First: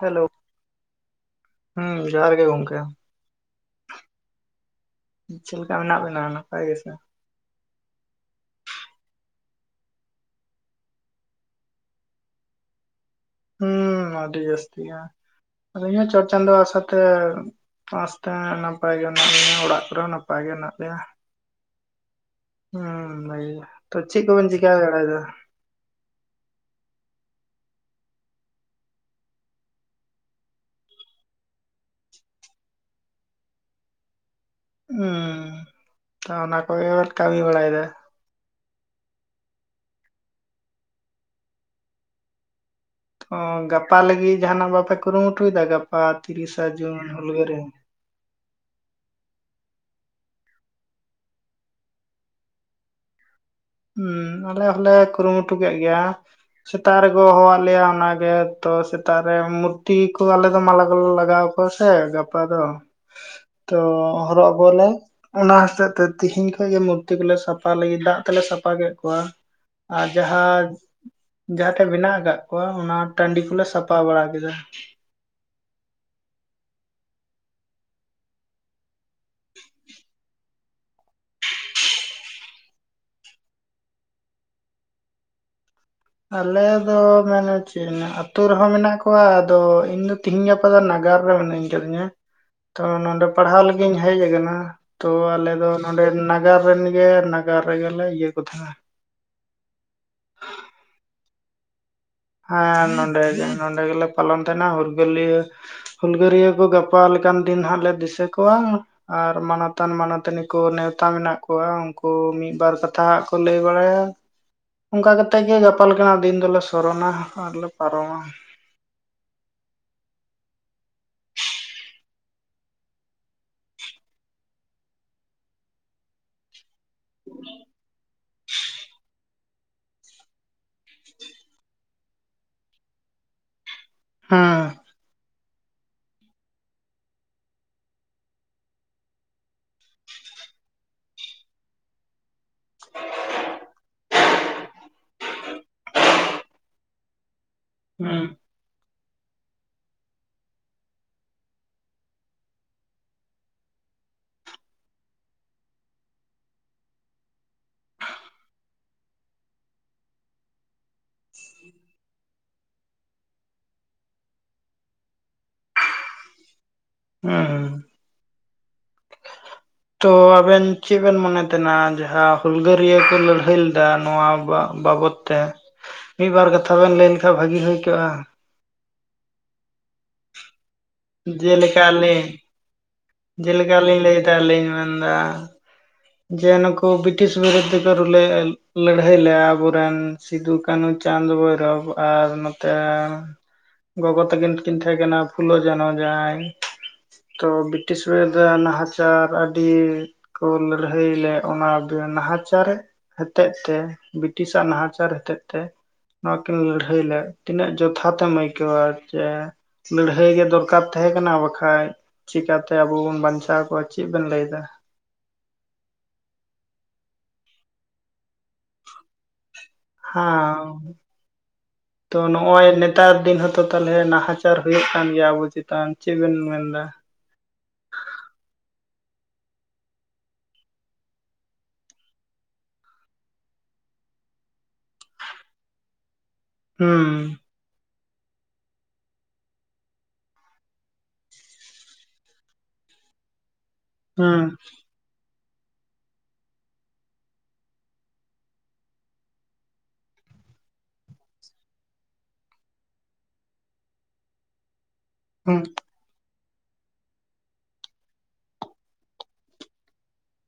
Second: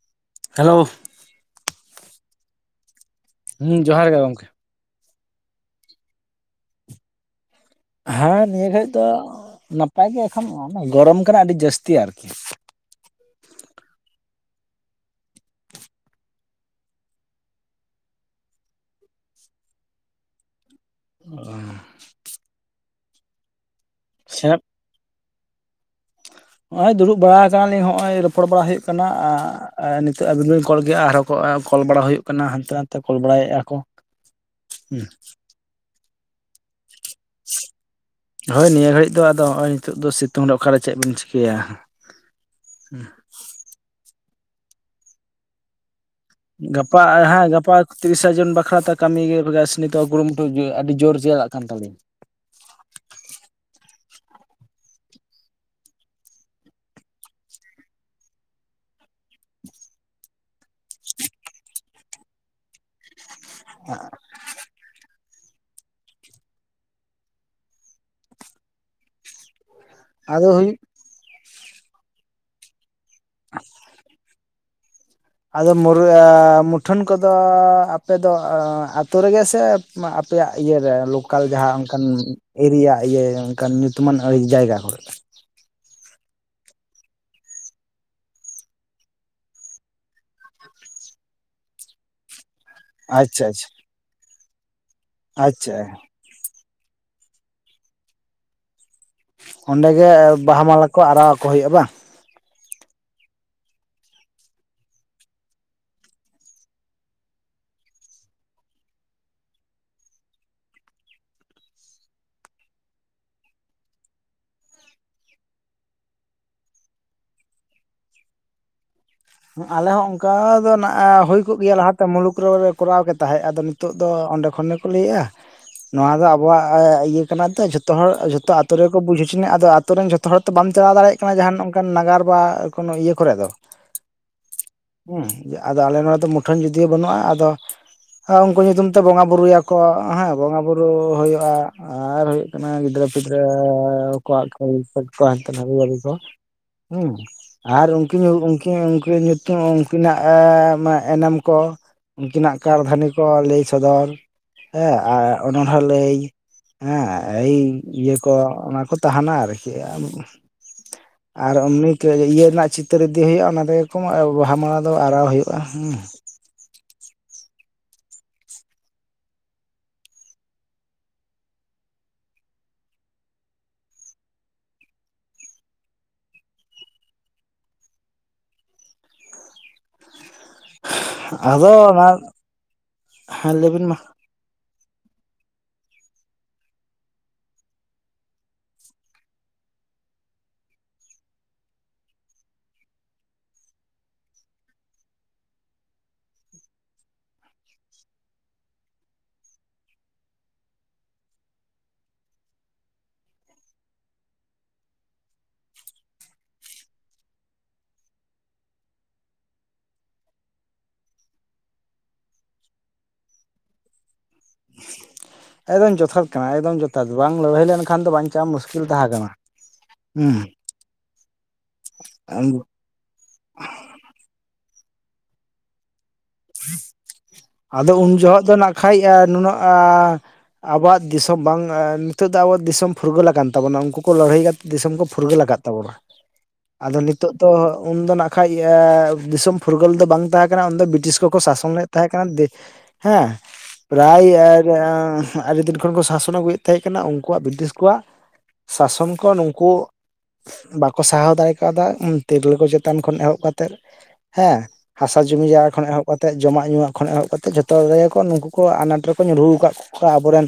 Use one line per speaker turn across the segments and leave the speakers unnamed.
Hello.
Hello.
ᱦᱩᱸ ᱡᱚᱦᱟᱨ ᱜᱮ ᱜᱚᱝᱠᱮ᱾
ᱦᱩᱸ ᱡᱚᱦᱟᱨ ᱜᱮ ᱜᱚᱝᱠᱮ᱾
ᱪᱤᱞ ᱞᱮᱠᱟ ᱢᱮᱱᱟᱜ ᱵᱮᱱᱟ ᱱᱟᱯᱟᱭ ᱜᱮᱥᱮ?
ᱦᱮᱸ ᱱᱤᱭᱟᱹ ᱜᱷᱟᱹᱲᱤᱡ ᱫᱚ ᱱᱟᱯᱟᱭ ᱜᱮ ᱮᱠᱷᱚᱱ ᱜᱚᱲᱚᱢ ᱠᱟᱱᱟ ᱟᱹᱰᱤ ᱡᱟᱹᱥᱛᱤ ᱟᱨᱠᱤ᱾
ᱦᱩᱸ ᱟᱹᱰᱤ ᱡᱟᱹᱥᱛᱤ ᱭᱟ ᱤᱭᱟᱹ ᱪᱚᱴᱪᱟᱸᱫᱚ ᱟᱥᱟᱛᱮ ᱟᱥᱛᱮ ᱱᱟᱯᱟᱭ ᱜᱮ ᱦᱮᱱᱟᱜ ᱞᱮᱭᱟ ᱚᱲᱟᱜ ᱠᱚᱨᱮ ᱦᱚᱸ ᱱᱟᱯᱟᱭ ᱜᱮ ᱦᱮᱱᱟᱜ ᱞᱮᱭᱟ᱾
ᱚᱻ
ᱦᱩᱸ ᱞᱟᱹᱭᱟ ᱛᱚ ᱪᱮᱜᱽ ᱠᱚᱵᱤᱱ
ᱥᱮᱵ
ᱪᱤᱠᱟᱹ ᱵᱟᱲᱟ ᱭᱮᱫᱟ?
ᱱᱚᱜᱼᱚᱭ ᱫᱩᱲᱩᱵ ᱵᱟᱲᱟ ᱟᱠᱟᱱᱟ ᱞᱤᱧ, ᱱᱚᱸᱜᱼᱚᱭ ᱨᱚᱯᱚᱲ ᱵᱟᱲᱟ ᱦᱩᱭᱩᱜ ᱠᱟᱱᱟ ᱟᱻ ᱟᱨ ᱱᱤᱛᱚᱜ ᱟᱹᱵᱤᱱ ᱵᱤᱱ ᱠᱚᱞ ᱠᱮᱫᱼᱟ ᱟᱨᱦᱚᱸ ᱠᱚ ᱠᱚᱞ ᱵᱟᱲᱟ ᱦᱩᱭᱩᱜ ᱠᱟᱱᱟ ᱦᱟᱱᱛᱮ ᱱᱟᱛᱮ ᱠᱚᱞ ᱵᱟᱲᱟᱭᱮᱜᱼᱟ ᱠᱚ᱾
ᱩᱸ ᱛᱟᱦᱞᱮ ᱚᱱᱟ ᱠᱚᱜᱮ ᱵᱮᱱ ᱠᱟᱹᱢᱤ ᱵᱟᱲᱟᱭᱮᱫᱟ?
ᱦᱳᱭ ᱱᱤᱭᱟᱹ ᱜᱷᱟᱹᱲᱤᱡ ᱫᱚ ᱟᱫᱚ ᱱᱚᱜᱼᱚᱭ ᱱᱤᱛᱳᱜ ᱫᱚ ᱥᱤᱛᱩᱝ ᱨᱮ ᱚᱠᱟᱨᱮ ᱪᱮᱜᱽ ᱵᱮᱱ ᱪᱤᱠᱟᱹᱭᱟ?
ᱚ ᱜᱟᱯᱟ ᱞᱟᱹᱜᱤᱫ ᱡᱟᱦᱟᱸᱱᱟᱜ ᱵᱟᱯᱮ ᱠᱩᱨᱩᱢᱩᱴᱩᱭᱮᱫᱟ ᱜᱟᱯᱟ ᱛᱤᱨᱤᱥᱟ ᱡᱩᱱ
ᱜᱟᱯᱟ ᱦᱮᱸ
ᱦᱩᱞᱜᱟᱹ
ᱜᱟᱯᱟ ᱛᱤᱨᱤᱥᱟ ᱡᱚᱱ ᱵᱟᱠᱷᱨᱟᱛᱮ ᱠᱟᱹᱢᱤ ᱜᱮ ᱤᱭᱟᱹ ᱱᱟᱥᱱᱤ ᱠᱩᱨᱩᱢᱩᱴᱩ ᱟᱹᱰᱤ ᱡᱳᱨ ᱪᱟᱞᱟᱜ ᱠᱟᱱ ᱛᱟᱞᱮᱭᱟ᱾
ᱦᱩᱸ ᱟᱞᱮ ᱦᱚᱞᱮ ᱠᱩᱨᱩᱢᱩᱴᱩ ᱠᱮᱜᱽ ᱜᱮᱭᱟ, ᱥᱮᱛᱟᱜ ᱨᱮᱠᱚ ᱦᱚᱦᱚᱣᱟᱫ ᱞᱮᱭᱟ ᱚᱱᱟᱜᱮ ᱛᱚ ᱥᱮᱛᱟᱜ ᱨᱮ ᱢᱩᱨᱛᱤ ᱠᱚ ᱟᱞᱮ ᱫᱚ ᱢᱟᱞᱟᱞᱮ ᱞᱟᱜᱟᱣ ᱠᱚ ᱥᱮ ᱜᱟᱯᱟ ᱫᱚ ᱛᱚ ᱦᱚᱨᱚᱜ ᱟᱠᱚᱣᱟᱞᱮ᱾ ᱚᱱᱟ ᱦᱚᱛᱮᱡ ᱛᱮ ᱛᱮᱦᱤᱧ ᱠᱷᱚᱡᱽ ᱜᱮ ᱢᱩᱨᱛᱤ ᱠᱚᱞᱮ ᱥᱟᱯᱷᱟ ᱞᱟᱹᱜᱤᱫ ᱫᱟᱜ ᱛᱮᱞᱮ ᱥᱟᱯᱷᱟ ᱠᱮᱜ ᱠᱚᱣᱟ᱾ ᱟᱨ
ᱟᱫᱚ
ᱡᱟᱦᱟᱸ
ᱦᱩᱭᱩᱜ
ᱡᱟᱦᱟᱸ ᱴᱷᱮᱜᱽ ᱵᱮᱱᱟᱜ ᱟᱠᱟᱫ ᱠᱚᱣᱟ ᱚᱱᱟ ᱴᱟᱺᱰᱤ ᱠᱚᱞᱮ ᱥᱟᱯᱷᱟ ᱵᱟᱲᱟ ᱠᱮᱫᱟ᱾
ᱟᱫᱚ ᱢᱩᱰᱨᱟᱹ ᱟ ᱢᱩᱴᱷᱟᱹᱱ ᱠᱚᱫᱚ ᱟᱯᱮᱫᱚ ᱟᱛᱳ ᱨᱮᱜᱮ ᱥᱮ ᱢᱟ ᱟᱯᱮᱭᱟᱜ ᱤᱭᱟᱹᱨᱮ ᱞᱳᱠᱟᱞ ᱡᱟᱦᱟᱸ ᱚᱱᱠᱟᱱ ᱮᱨᱤᱭᱟ ᱤᱭᱟᱹ ᱚᱱᱠᱟᱱ ᱧᱩᱛᱩᱢᱟᱱ ᱡᱟᱭᱜᱟ ᱠᱚᱨᱮ
ᱟᱞᱮ ᱫᱚ ᱢᱮᱱᱮ ᱪᱮᱫ ᱟᱹᱛᱩ ᱨᱮᱦᱚᱸ ᱢᱮᱱᱟᱜ ᱠᱚᱣᱟ ᱟᱫᱚ ᱤᱧ ᱫᱚ ᱛᱤᱦᱤᱧ ᱜᱟᱯᱟ ᱫᱚ ᱱᱟᱜᱟᱨ ᱨᱮ ᱢᱮᱱᱟᱧ ᱠᱟᱫᱤᱧᱟ, ᱛᱚ ᱱᱚᱰᱮ
ᱟᱪᱪᱷᱟ
ᱯᱟᱲᱦᱟᱣ
ᱟᱪᱪᱷᱟ
ᱞᱟᱹᱜᱤᱫ ᱤᱧ ᱦᱮᱡ ᱟᱠᱟᱱᱟ ᱛᱚ ᱟᱞᱮ ᱫᱚ
ᱟᱪᱪᱷᱟ
ᱱᱚᱰᱮ ᱱᱟᱜ ᱱᱟᱜᱟᱨ ᱨᱮᱱ ᱜᱮ ᱱᱟᱜᱟᱨ ᱨᱮᱜᱮ ᱞᱮ ᱤᱭᱟᱹ ᱠᱚ ᱛᱟᱦᱮᱸᱱᱟ᱾
ᱚᱸᱰᱮ ᱜᱮ ᱵᱟᱦᱟ ᱢᱟᱞᱟ ᱠᱚ ᱟᱨᱟᱣ ᱟᱠᱚ ᱦᱩᱭᱩᱜᱼᱟ ᱵᱟᱝ?
ᱦᱮᱸ ᱱᱚᱰᱮ ᱱᱚᱰᱮ ᱜᱮᱞᱮ ᱯᱟᱞᱚᱱ ᱛᱟᱦᱮᱱᱟ ᱦᱩᱞᱜᱟᱹᱨᱤᱭᱟᱹ ᱦᱩᱞᱜᱟᱹᱨᱭᱟᱹ ᱠᱚ ᱜᱟᱯᱟ ᱞᱮᱠᱟᱱ ᱫᱤᱱ ᱦᱟᱸᱜ ᱞᱮ ᱫᱤᱥᱟᱹ ᱠᱚᱣᱟ ᱟᱨ ᱢᱟᱱᱚᱛᱟᱱ ᱢᱟᱱᱚᱛᱟᱱᱤ ᱠᱚ ᱱᱮᱣᱛᱟ ᱢᱮᱱᱟᱜ ᱠᱚᱣᱟ ᱩᱱᱠᱩ ᱢᱤᱫᱵᱟᱨ ᱠᱟᱛᱷᱟ ᱠᱚ ᱞᱟᱹᱭ ᱵᱟᱲᱟᱭᱟ ᱚᱝᱠᱟ ᱠᱟᱛᱮᱜ ᱜᱮ ᱜᱟᱯᱟ ᱞᱮᱠᱟᱜ ᱫᱤᱱ ᱫᱚᱞᱮ ᱥᱚᱨᱚᱱᱟ ᱟᱨ ᱞᱮ ᱯᱟᱨᱚᱢᱟ ᱾
ᱟᱞᱮ ᱦᱚᱸ ᱚᱱᱠᱟ ᱫᱚ ᱱᱟ ᱦᱩᱭ ᱠᱚᱜ ᱜᱮᱭᱟ ᱞᱟᱦᱟᱛᱮ ᱢᱩᱞᱩᱠ ᱨᱮᱞᱮ ᱠᱚᱨᱟᱣ ᱜᱮ ᱛᱟᱦᱮᱸᱫ ᱟᱫᱚ ᱱᱤᱛᱚᱜ ᱫᱚ ᱚᱸᱰᱮ ᱠᱷᱚᱱ ᱜᱮᱠᱚ ᱞᱟᱹᱭᱮᱫᱼᱟ ᱱᱚᱣᱟ ᱫᱚ ᱟᱵᱚᱣᱟᱜ ᱤᱭᱟᱹ ᱠᱟᱱᱟ ᱛᱚ ᱡᱷᱚᱛᱚ ᱦᱚᱲ ᱡᱷᱚᱛᱚ ᱟᱛᱚ ᱛᱚ ᱨᱮᱠᱚ ᱵᱩᱡ ᱦᱚᱪᱚ ᱱᱤᱡ ᱟᱫᱚ ᱟᱛᱩ ᱨᱮᱱ ᱡᱷᱚᱛᱚ ᱦᱚᱲ ᱛᱚ ᱵᱟᱢ ᱪᱟᱞᱟᱣ ᱫᱟᱲᱮᱭᱟᱜ ᱠᱟᱱᱟ ᱡᱟᱦᱟᱱ ᱚᱱᱠᱟᱱ ᱱᱟᱜᱟᱨ ᱵᱟ ᱠᱳᱱᱳ ᱤᱭᱟᱹ ᱠᱚᱨᱮ ᱫᱚ
ᱦᱮᱸ ᱾
ᱦᱚᱸ ᱟᱫᱚ ᱟᱞᱮ ᱱᱚᱰᱮ ᱫᱚ ᱢᱩᱴᱷᱟᱹᱱ ᱡᱩᱫᱤᱭᱳ ᱵᱟᱹᱱᱩᱜᱼᱟ ᱟᱫᱚ ᱩᱱᱠᱩ ᱧᱩᱛᱩᱢ ᱛᱮ ᱵᱚᱸᱜᱟ ᱵᱩᱨᱩ ᱭᱟᱠᱚ ᱦᱮᱸ ᱵᱚᱸᱜᱟ ᱵᱩᱨᱩ ᱦᱩᱭᱩᱜᱼᱟ ᱟᱨ ᱚᱱᱟ ᱜᱤᱫᱽᱨᱟᱹ ᱯᱷᱤᱫᱨᱟᱹ ᱠᱚᱣᱟᱜ [inaudible] ᱟᱨ
ᱦᱩᱸ
ᱩᱱᱠᱤᱱ ᱩᱝᱠᱤᱱ ᱧᱩ ᱧᱩᱛ ᱩᱝᱠᱤᱱᱟᱜ ᱮᱱᱮᱢ ᱠᱚ ᱩᱝᱠᱤᱱᱟᱜ ᱠᱟᱨᱫᱷᱟᱹᱱᱤ ᱠᱚ ᱞᱟᱹᱭ ᱥᱚᱫᱚᱨ ᱦᱮᱸ ᱟᱨ ᱚᱱᱟ ᱦᱚᱸ ᱞᱟᱹᱭ ᱦᱮᱸ ᱮᱭ ᱤᱭᱟᱹ ᱠᱚ ᱚᱱᱟ ᱠᱚ ᱛᱟᱦᱮᱱᱟ ᱟᱨᱠᱤ
[inaudible]
ᱟᱨ ᱩᱱᱤ ᱤᱭᱟᱹ ᱨᱮᱱᱟᱜ ᱪᱤᱛᱟᱹᱨ ᱤᱫᱤ ᱦᱩᱭᱩᱜᱼᱟ ᱚᱱᱟ ᱛᱮᱜᱮ ᱠᱚ ᱵᱟᱦᱟ ᱢᱟ ᱫᱚ ᱟᱨᱟᱣ ᱦᱩᱭᱩᱜᱼᱟ ᱦᱮᱸ ᱾
ᱦᱮᱸ ᱦᱮᱸ ᱾ ᱛᱚ ᱟᱵᱮᱱ ᱪᱮᱫ ᱵᱮᱱ ᱢᱚᱱᱮ ᱛᱟᱦᱮᱱᱟ ᱡᱟᱦᱟᱸ ᱦᱩᱞᱜᱟᱹᱨᱤᱭᱟᱹ ᱠᱚ ᱞᱟᱹᱲᱦᱟᱹᱭ ᱞᱮᱫᱟ ᱱᱚᱣᱟ ᱵᱟᱵᱚᱛ ᱮᱱᱛᱮ ᱢᱤᱫ ᱵᱟᱨ ᱠᱟᱛᱷᱟ ᱵᱮᱱ ᱞᱟᱹᱭ ᱞᱮᱠᱷᱟᱱ ᱵᱷᱟᱹᱜᱤ ᱦᱳᱭ ᱠᱚᱜᱼᱟ ᱾
ᱟᱫᱚ
ᱡᱮᱞᱮᱠᱟ
ᱚᱱᱟ
ᱞᱤᱧ
ᱦᱮᱸ
ᱡᱮᱞᱮᱠᱟ
ᱞᱟᱹᱭᱵᱤᱱ ᱢᱟ
ᱞᱤᱧ ᱞᱟᱹᱭᱫᱟ ᱞᱤᱧ ᱢᱮᱱᱫᱟ ᱾ ᱡᱮ ᱱᱩᱠᱩ ᱵᱨᱤᱴᱤᱥ ᱵᱤᱨᱩᱫᱽᱫ ᱠᱚ ᱨᱩᱞᱮ ᱞᱟᱹᱲᱦᱟᱹᱭ ᱞᱮᱭᱟ ᱟᱵᱚᱨᱮᱱ ᱾ ᱥᱤᱫᱩ ᱠᱟᱱᱩ ᱪᱟᱸᱫᱽ ᱵᱷᱳᱭᱨᱚᱵᱽ ᱟᱨ ᱱᱚᱛᱮ ᱜᱚᱜᱚ ᱛᱟᱹᱠᱤᱱ ᱠᱤᱱ ᱛᱟᱦᱮᱸ ᱠᱟᱱᱟ ᱯᱷᱩᱞᱳ ᱡᱷᱟᱱᱚ ᱡᱟᱸᱦᱟᱭ ᱛᱚ ᱵᱨᱤᱴᱤᱥ ᱨᱮᱫᱚ ᱱᱟᱦᱟᱪᱟᱨ ᱟᱹᱰᱤ ᱠᱚ ᱟᱹᱲᱦᱟᱹᱭ ᱞᱮᱜ ᱚᱱᱟ ᱱᱟᱦᱟᱪᱟᱨ ᱨᱮ ᱾ ᱦᱚᱛᱮᱜ ᱛᱮ ᱵᱨᱤᱴᱤᱥ-ᱟᱜ ᱱᱟᱦᱟᱪᱟᱨ ᱦᱚᱛᱮᱡ ᱛᱮ᱾ ᱱᱚᱣᱟ ᱠᱤᱱ ᱞᱟᱹᱲᱦᱟᱹᱭ ᱞᱮᱫ ᱛᱤᱱᱟᱹᱜ ᱡᱚᱛᱷᱟᱛ ᱮᱢ ᱟᱹᱭᱠᱟᱹᱣᱟ ᱡᱮ ᱞᱟᱹᱲᱦᱟᱹᱭ ᱜᱮ ᱫᱚᱨᱠᱟᱨ ᱛᱟᱦᱮᱸ ᱠᱟᱱᱟ ᱵᱟᱠᱷᱟᱡ ᱪᱤᱟᱹᱛᱮ ᱟᱵᱚ ᱵᱚᱱ ᱵᱟᱧᱪᱟᱣ ᱠᱚ-ᱟ ᱪᱮᱫ ᱵᱮᱱ ᱞᱟᱹᱭᱫᱟ ᱾
ᱮᱠᱫᱚᱢ ᱡᱚᱛᱷᱟᱛ ᱠᱟᱱᱟ ᱮᱠᱫᱚᱢ ᱡᱚᱛᱷᱟᱛ ᱵᱟᱝ ᱞᱟᱹᱲᱦᱟᱹᱭ ᱞᱮᱱᱠᱷᱟᱱ ᱫᱚ ᱵᱟᱧᱪᱟᱣ ᱢᱩᱥᱠᱤᱞ ᱛᱟᱦᱮᱸ ᱠᱟᱱᱟ ᱾
ᱦᱟᱸ ᱛᱚ ᱱᱚᱜᱼᱚᱭ ᱾ ᱱᱮᱛᱟᱨ ᱫᱤᱱ ᱦᱛᱚ ᱛᱟᱦᱚᱞᱮ ᱱᱟᱦᱟᱪᱟᱨ ᱦᱩᱭᱩᱜ ᱠᱟᱱ ᱜᱮᱭᱟ ᱟᱵᱚ ᱪᱮᱛᱟᱱ ᱾ᱪᱮᱫ ᱵᱮᱱ ᱢᱮᱱᱫᱟ?
ᱟᱫᱚ ᱩᱱ ᱡᱚᱦᱚᱜ ᱫᱚ ᱱᱟᱜᱠᱷᱟᱡ ᱱᱩᱱᱟᱹᱜ ᱟᱻ ᱟᱵᱚᱣᱟᱜ ᱫᱤᱥᱚᱢ ᱵᱟᱝ ᱱᱤᱛᱚᱜ ᱫᱚ ᱟᱵᱚᱣᱟᱜ ᱫᱤᱥᱚᱢ ᱯᱷᱩᱨᱜᱟᱹᱞ ᱟᱠᱟᱱ ᱛᱟᱵᱚᱱᱟ ᱩᱱᱠᱩ ᱠᱚ ᱞᱟᱹᱲᱦᱟᱹᱭ ᱫᱤᱥᱚᱢ ᱠᱚ ᱯᱷᱩᱨᱜᱟᱹᱞ ᱟᱠᱟᱫ ᱛᱟᱵᱚᱱᱟ
[inaudible]
ᱟᱫᱚ ᱱᱤᱛᱳᱜ ᱫᱚ ᱩᱱᱫᱚ ᱱᱟᱜ ᱠᱷᱟᱡ ᱫᱤᱥᱚᱢ ᱯᱷᱩᱨᱜᱟᱹᱞ ᱫᱚ ᱵᱟᱝ ᱛᱟᱦᱮᱸ ᱠᱟᱱᱟ ᱩᱱᱫᱚ ᱵᱨᱤᱴᱤᱥ ᱠᱚ ᱾ ᱠᱚ ᱥᱟᱥᱚᱱ ᱞᱮᱫ ᱛᱟᱦᱮᱸ ᱠᱟᱱᱟ ᱦᱮᱸ ᱯᱨᱟᱭ
ᱦᱩᱸ
ᱟᱨ ᱟᱹᱰᱤ ᱫᱤᱱ ᱠᱷᱚᱱ ᱠᱚ ᱥᱟᱥᱚᱱ ᱟᱹᱜᱩᱭᱮᱫ ᱛᱟᱦᱮᱸ ᱠᱟᱱᱟ ᱩᱱᱠᱩᱣᱟᱜ ᱵᱨᱤᱴᱤᱥ ᱠᱚᱣᱟᱜ ᱥᱟᱥᱚᱱ ᱠᱚ ᱱᱩᱠᱩ ᱾ ᱵᱟᱠᱚ ᱥᱟᱦᱟᱣ ᱫᱟᱲᱮ ᱠᱟᱣᱫᱟ ᱛᱤᱨᱞᱟᱹ ᱠᱚ ᱪᱮᱛᱟᱱ ᱠᱷᱚᱱ ᱮᱦᱚᱵ ᱠᱟᱛᱮᱜ ᱦᱮᱸ ᱦᱟᱥᱟ ᱡᱩᱢᱤ
ᱦᱩᱸ
ᱡᱟᱭᱜᱟ ᱠᱷᱚᱱ ᱮᱦᱚᱵ ᱛᱮᱫ ᱡᱚᱢᱟᱜ ᱧᱩᱣᱟᱜ ᱠᱷᱚᱱ ᱮᱦᱚᱵ ᱠᱟᱛᱮᱜ ᱡᱷᱚᱛᱚ ᱨᱮ ᱜᱮ ᱠᱚ ᱱᱩᱠᱩ ᱠᱚ ᱟᱱᱟᱴ ᱨᱮᱠᱚ ᱧᱩᱨᱩᱨ ᱟᱠᱟᱫ ᱠᱚᱣᱟ ᱟᱵᱚᱨᱮᱱ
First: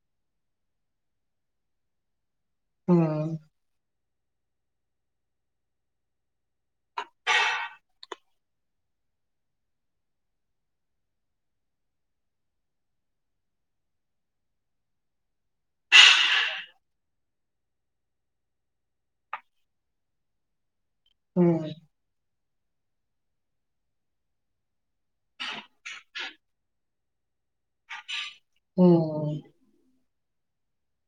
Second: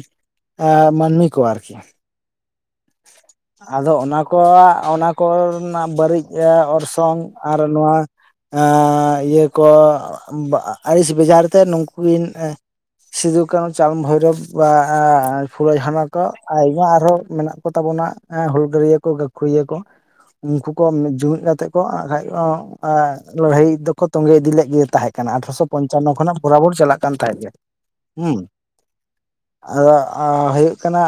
ᱮ ᱢᱟᱹᱱᱢᱤ ᱠᱚ ᱟᱨᱠᱤ
ᱦᱮᱸ ᱾
ᱟᱫᱚ ᱚᱱᱟ ᱠᱚ ᱚᱱᱟ ᱠᱚ ᱨᱮᱱᱟᱜ ᱵᱟᱹᱲᱤᱡ ᱚᱨᱥᱚᱝ ᱟᱨ ᱱᱚᱣᱟ ᱾ ᱤᱭᱟᱹ ᱠᱚ ᱟᱹᱲᱤᱥ ᱵᱮᱡᱟᱨ ᱛᱮ ᱱᱩᱠᱩ ᱠᱤᱱ ᱥᱤᱫᱩ ᱠᱟᱹᱱᱩ ᱪᱟᱸᱫᱽ ᱵᱷᱳᱭᱨᱳᱵ ᱵᱟ ᱯᱷᱩᱞᱟᱹ ᱡᱷᱟᱱᱚ ᱠᱚ ᱟᱭᱢᱟ ᱟᱨᱦᱚᱸ ᱢᱮᱱᱟᱜ ᱠᱚ ᱛᱟᱵᱚᱱᱟ ᱮᱸ ᱦᱩᱞᱜᱟᱹᱨᱭᱟᱹ ᱠᱚ ᱜᱟᱹᱠᱷᱩᱲᱤᱭᱟᱹ ᱠᱚ ᱩᱱᱠᱩ ᱠᱚ ᱡᱩᱢᱤᱫ
ᱦᱩᱸ
ᱠᱟᱛᱮᱫ ᱠᱚ ᱟᱨ ᱠᱷᱟᱡ ᱠᱚ ᱞᱟᱹᱲᱦᱟᱹᱭ ᱫᱚᱠᱚ ᱛᱚᱸᱜᱮ ᱤᱫᱤ ᱞᱮᱫ ᱜᱮ ᱛᱟᱦᱮᱸᱫ ᱾ ᱟᱴᱷᱨᱚᱥᱚ ᱯᱚᱧᱪᱟᱱᱱᱚ ᱠᱷᱚᱱᱟᱜ ᱵᱚᱨᱟᱵᱚᱨ ᱪᱟᱞᱟᱜ ᱠᱟᱱ ᱛᱟᱦᱮᱸᱫ ᱜᱮ ᱦᱮᱸ
ᱦᱩᱸ
᱾ ᱟᱫᱚ ᱦᱩᱭᱩᱜ ᱠᱟᱱᱟ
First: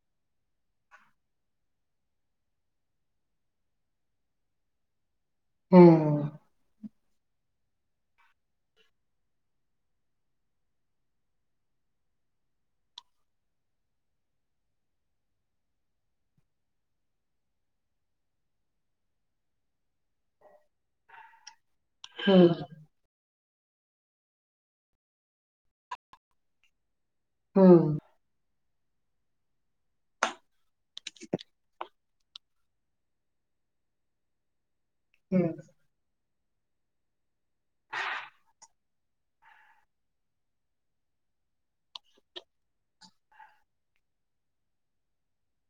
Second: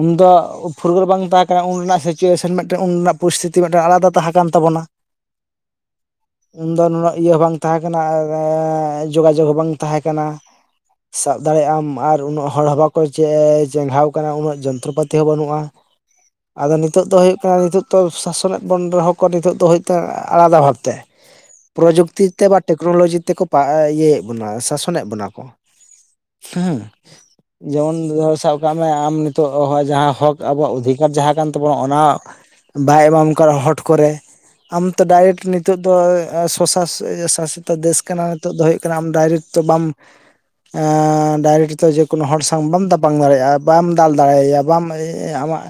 ᱩᱱᱫᱚ ᱯᱷᱩᱨᱜᱟᱹᱞ ᱵᱟᱝ ᱛᱟᱦᱮᱸ ᱠᱟᱱᱟ ᱩᱱ ᱨᱮᱱᱟᱜ ᱥᱤᱪᱩᱭᱮᱥᱚᱱ ᱢᱤᱫᱴᱮᱱ ᱩᱱ ᱨᱮᱱᱟᱜ ᱯᱚᱨᱤᱥᱛᱷᱤᱛᱤ ᱢᱤᱫᱴᱮᱱ ᱟᱞᱟᱫᱟ ᱛᱟᱦᱮᱸ ᱠᱟᱱ ᱛᱟᱵᱚᱱᱟ ᱾
ᱦᱮᱸ ᱾
ᱩᱱᱫᱚ ᱱᱩᱱᱟᱹᱜ ᱤᱭᱟᱹ ᱦᱚᱸ ᱵᱟᱝ ᱛᱟᱦᱮᱸ ᱠᱟᱱᱟ ᱡᱳᱜᱟᱡᱳᱜᱽ ᱦᱚᱸ ᱵᱟᱝ ᱛᱟᱦᱮᱸ ᱠᱟᱱᱟ ᱾ ᱥᱟᱵ ᱫᱟᱲᱮᱭᱟᱜ ᱟᱢ ᱟᱨ ᱩᱱᱟᱹᱜ ᱦᱚᱲ ᱦᱚᱸ ᱵᱟᱠᱚ ᱮ ᱻ ᱪᱮᱸᱜᱷᱟᱣ ᱠᱟᱱᱟ ᱩᱱᱟᱹᱜ ᱡᱚᱱᱛᱨᱚ ᱯᱟᱹᱛᱤ ᱦᱚᱸ ᱵᱟᱹᱱᱩᱜᱼᱟ ᱾ ᱟᱫᱚ ᱱᱤᱛᱚᱜ ᱫᱚ ᱦᱩᱭᱩᱜ ᱠᱟᱱᱟ ᱱᱤᱛᱚᱜ ᱫᱚ ᱥᱟᱥᱚᱱᱮᱜ ᱵᱚᱱ ᱨᱮᱦᱚᱸ ᱠᱚ ᱱᱤᱛᱚᱜ ᱫᱚ ᱠᱟᱱᱟ ᱟᱞᱟᱫᱟ ᱵᱷᱟᱵᱽᱛᱮ ᱾ ᱯᱨᱚᱡᱩᱠᱛᱤ ᱛᱮ
ᱦᱩᱸ
ᱵᱟ ᱴᱮᱠᱱᱳᱞᱚᱡᱤ ᱛᱮᱠᱚ ᱤᱭᱟᱹᱭᱮᱫ ᱵᱚᱱᱟ ᱥᱟᱥᱚᱱᱮᱫ ᱵᱚᱱᱟ ᱠᱚ ᱦᱮᱸ ᱾
ᱦᱩᱸ
ᱡᱮᱢᱚᱱ ᱫᱷᱚᱨ ᱥᱟ ᱠᱟᱜ ᱢᱮ ᱟᱢ ᱱᱤᱛᱚᱜ ᱦᱚᱸᱜᱼᱚᱭ ᱡᱟᱦᱟᱸ ᱦᱚᱠ ᱟᱵᱚᱣᱟᱜ ᱚᱫᱷᱤᱠᱟᱨ ᱡᱟᱦᱟᱸ ᱠᱟᱱ ᱛᱟᱵᱚᱱᱟ ᱚᱱᱟ ᱵᱟᱭ ᱮᱢᱟᱢ ᱠᱟᱱᱟ ᱦᱚᱴ ᱠᱚᱨᱮ ᱟᱢ ᱛᱚ
ᱦᱩᱸ
ᱰᱟᱭᱨᱮᱠᱴ ᱱᱤᱛᱚᱜ ᱫᱚ ᱥᱚᱥᱟ ᱥᱟᱥᱮᱛᱚ ᱫᱮᱥ ᱠᱟᱱᱟ ᱱᱤᱛᱚᱜ ᱫᱚ ᱠᱟᱱᱟ ᱟᱢ ᱰᱟᱭᱨᱮᱠᱴ ᱛᱚ ᱵᱟᱢ ᱰᱟᱭᱨᱮᱠᱴ ᱫᱚ ᱡᱮᱠᱳᱱᱳ ᱦᱚᱲ ᱥᱟᱝ ᱵᱟᱢ ᱛᱟᱯᱟᱢ ᱫᱟᱲᱮᱭᱟᱜᱼᱟ ᱵᱟᱢ ᱫᱟᱞ ᱫᱟᱲᱮᱭᱟᱭᱟ ᱾ ᱵᱟᱢ ᱟᱢᱟᱜ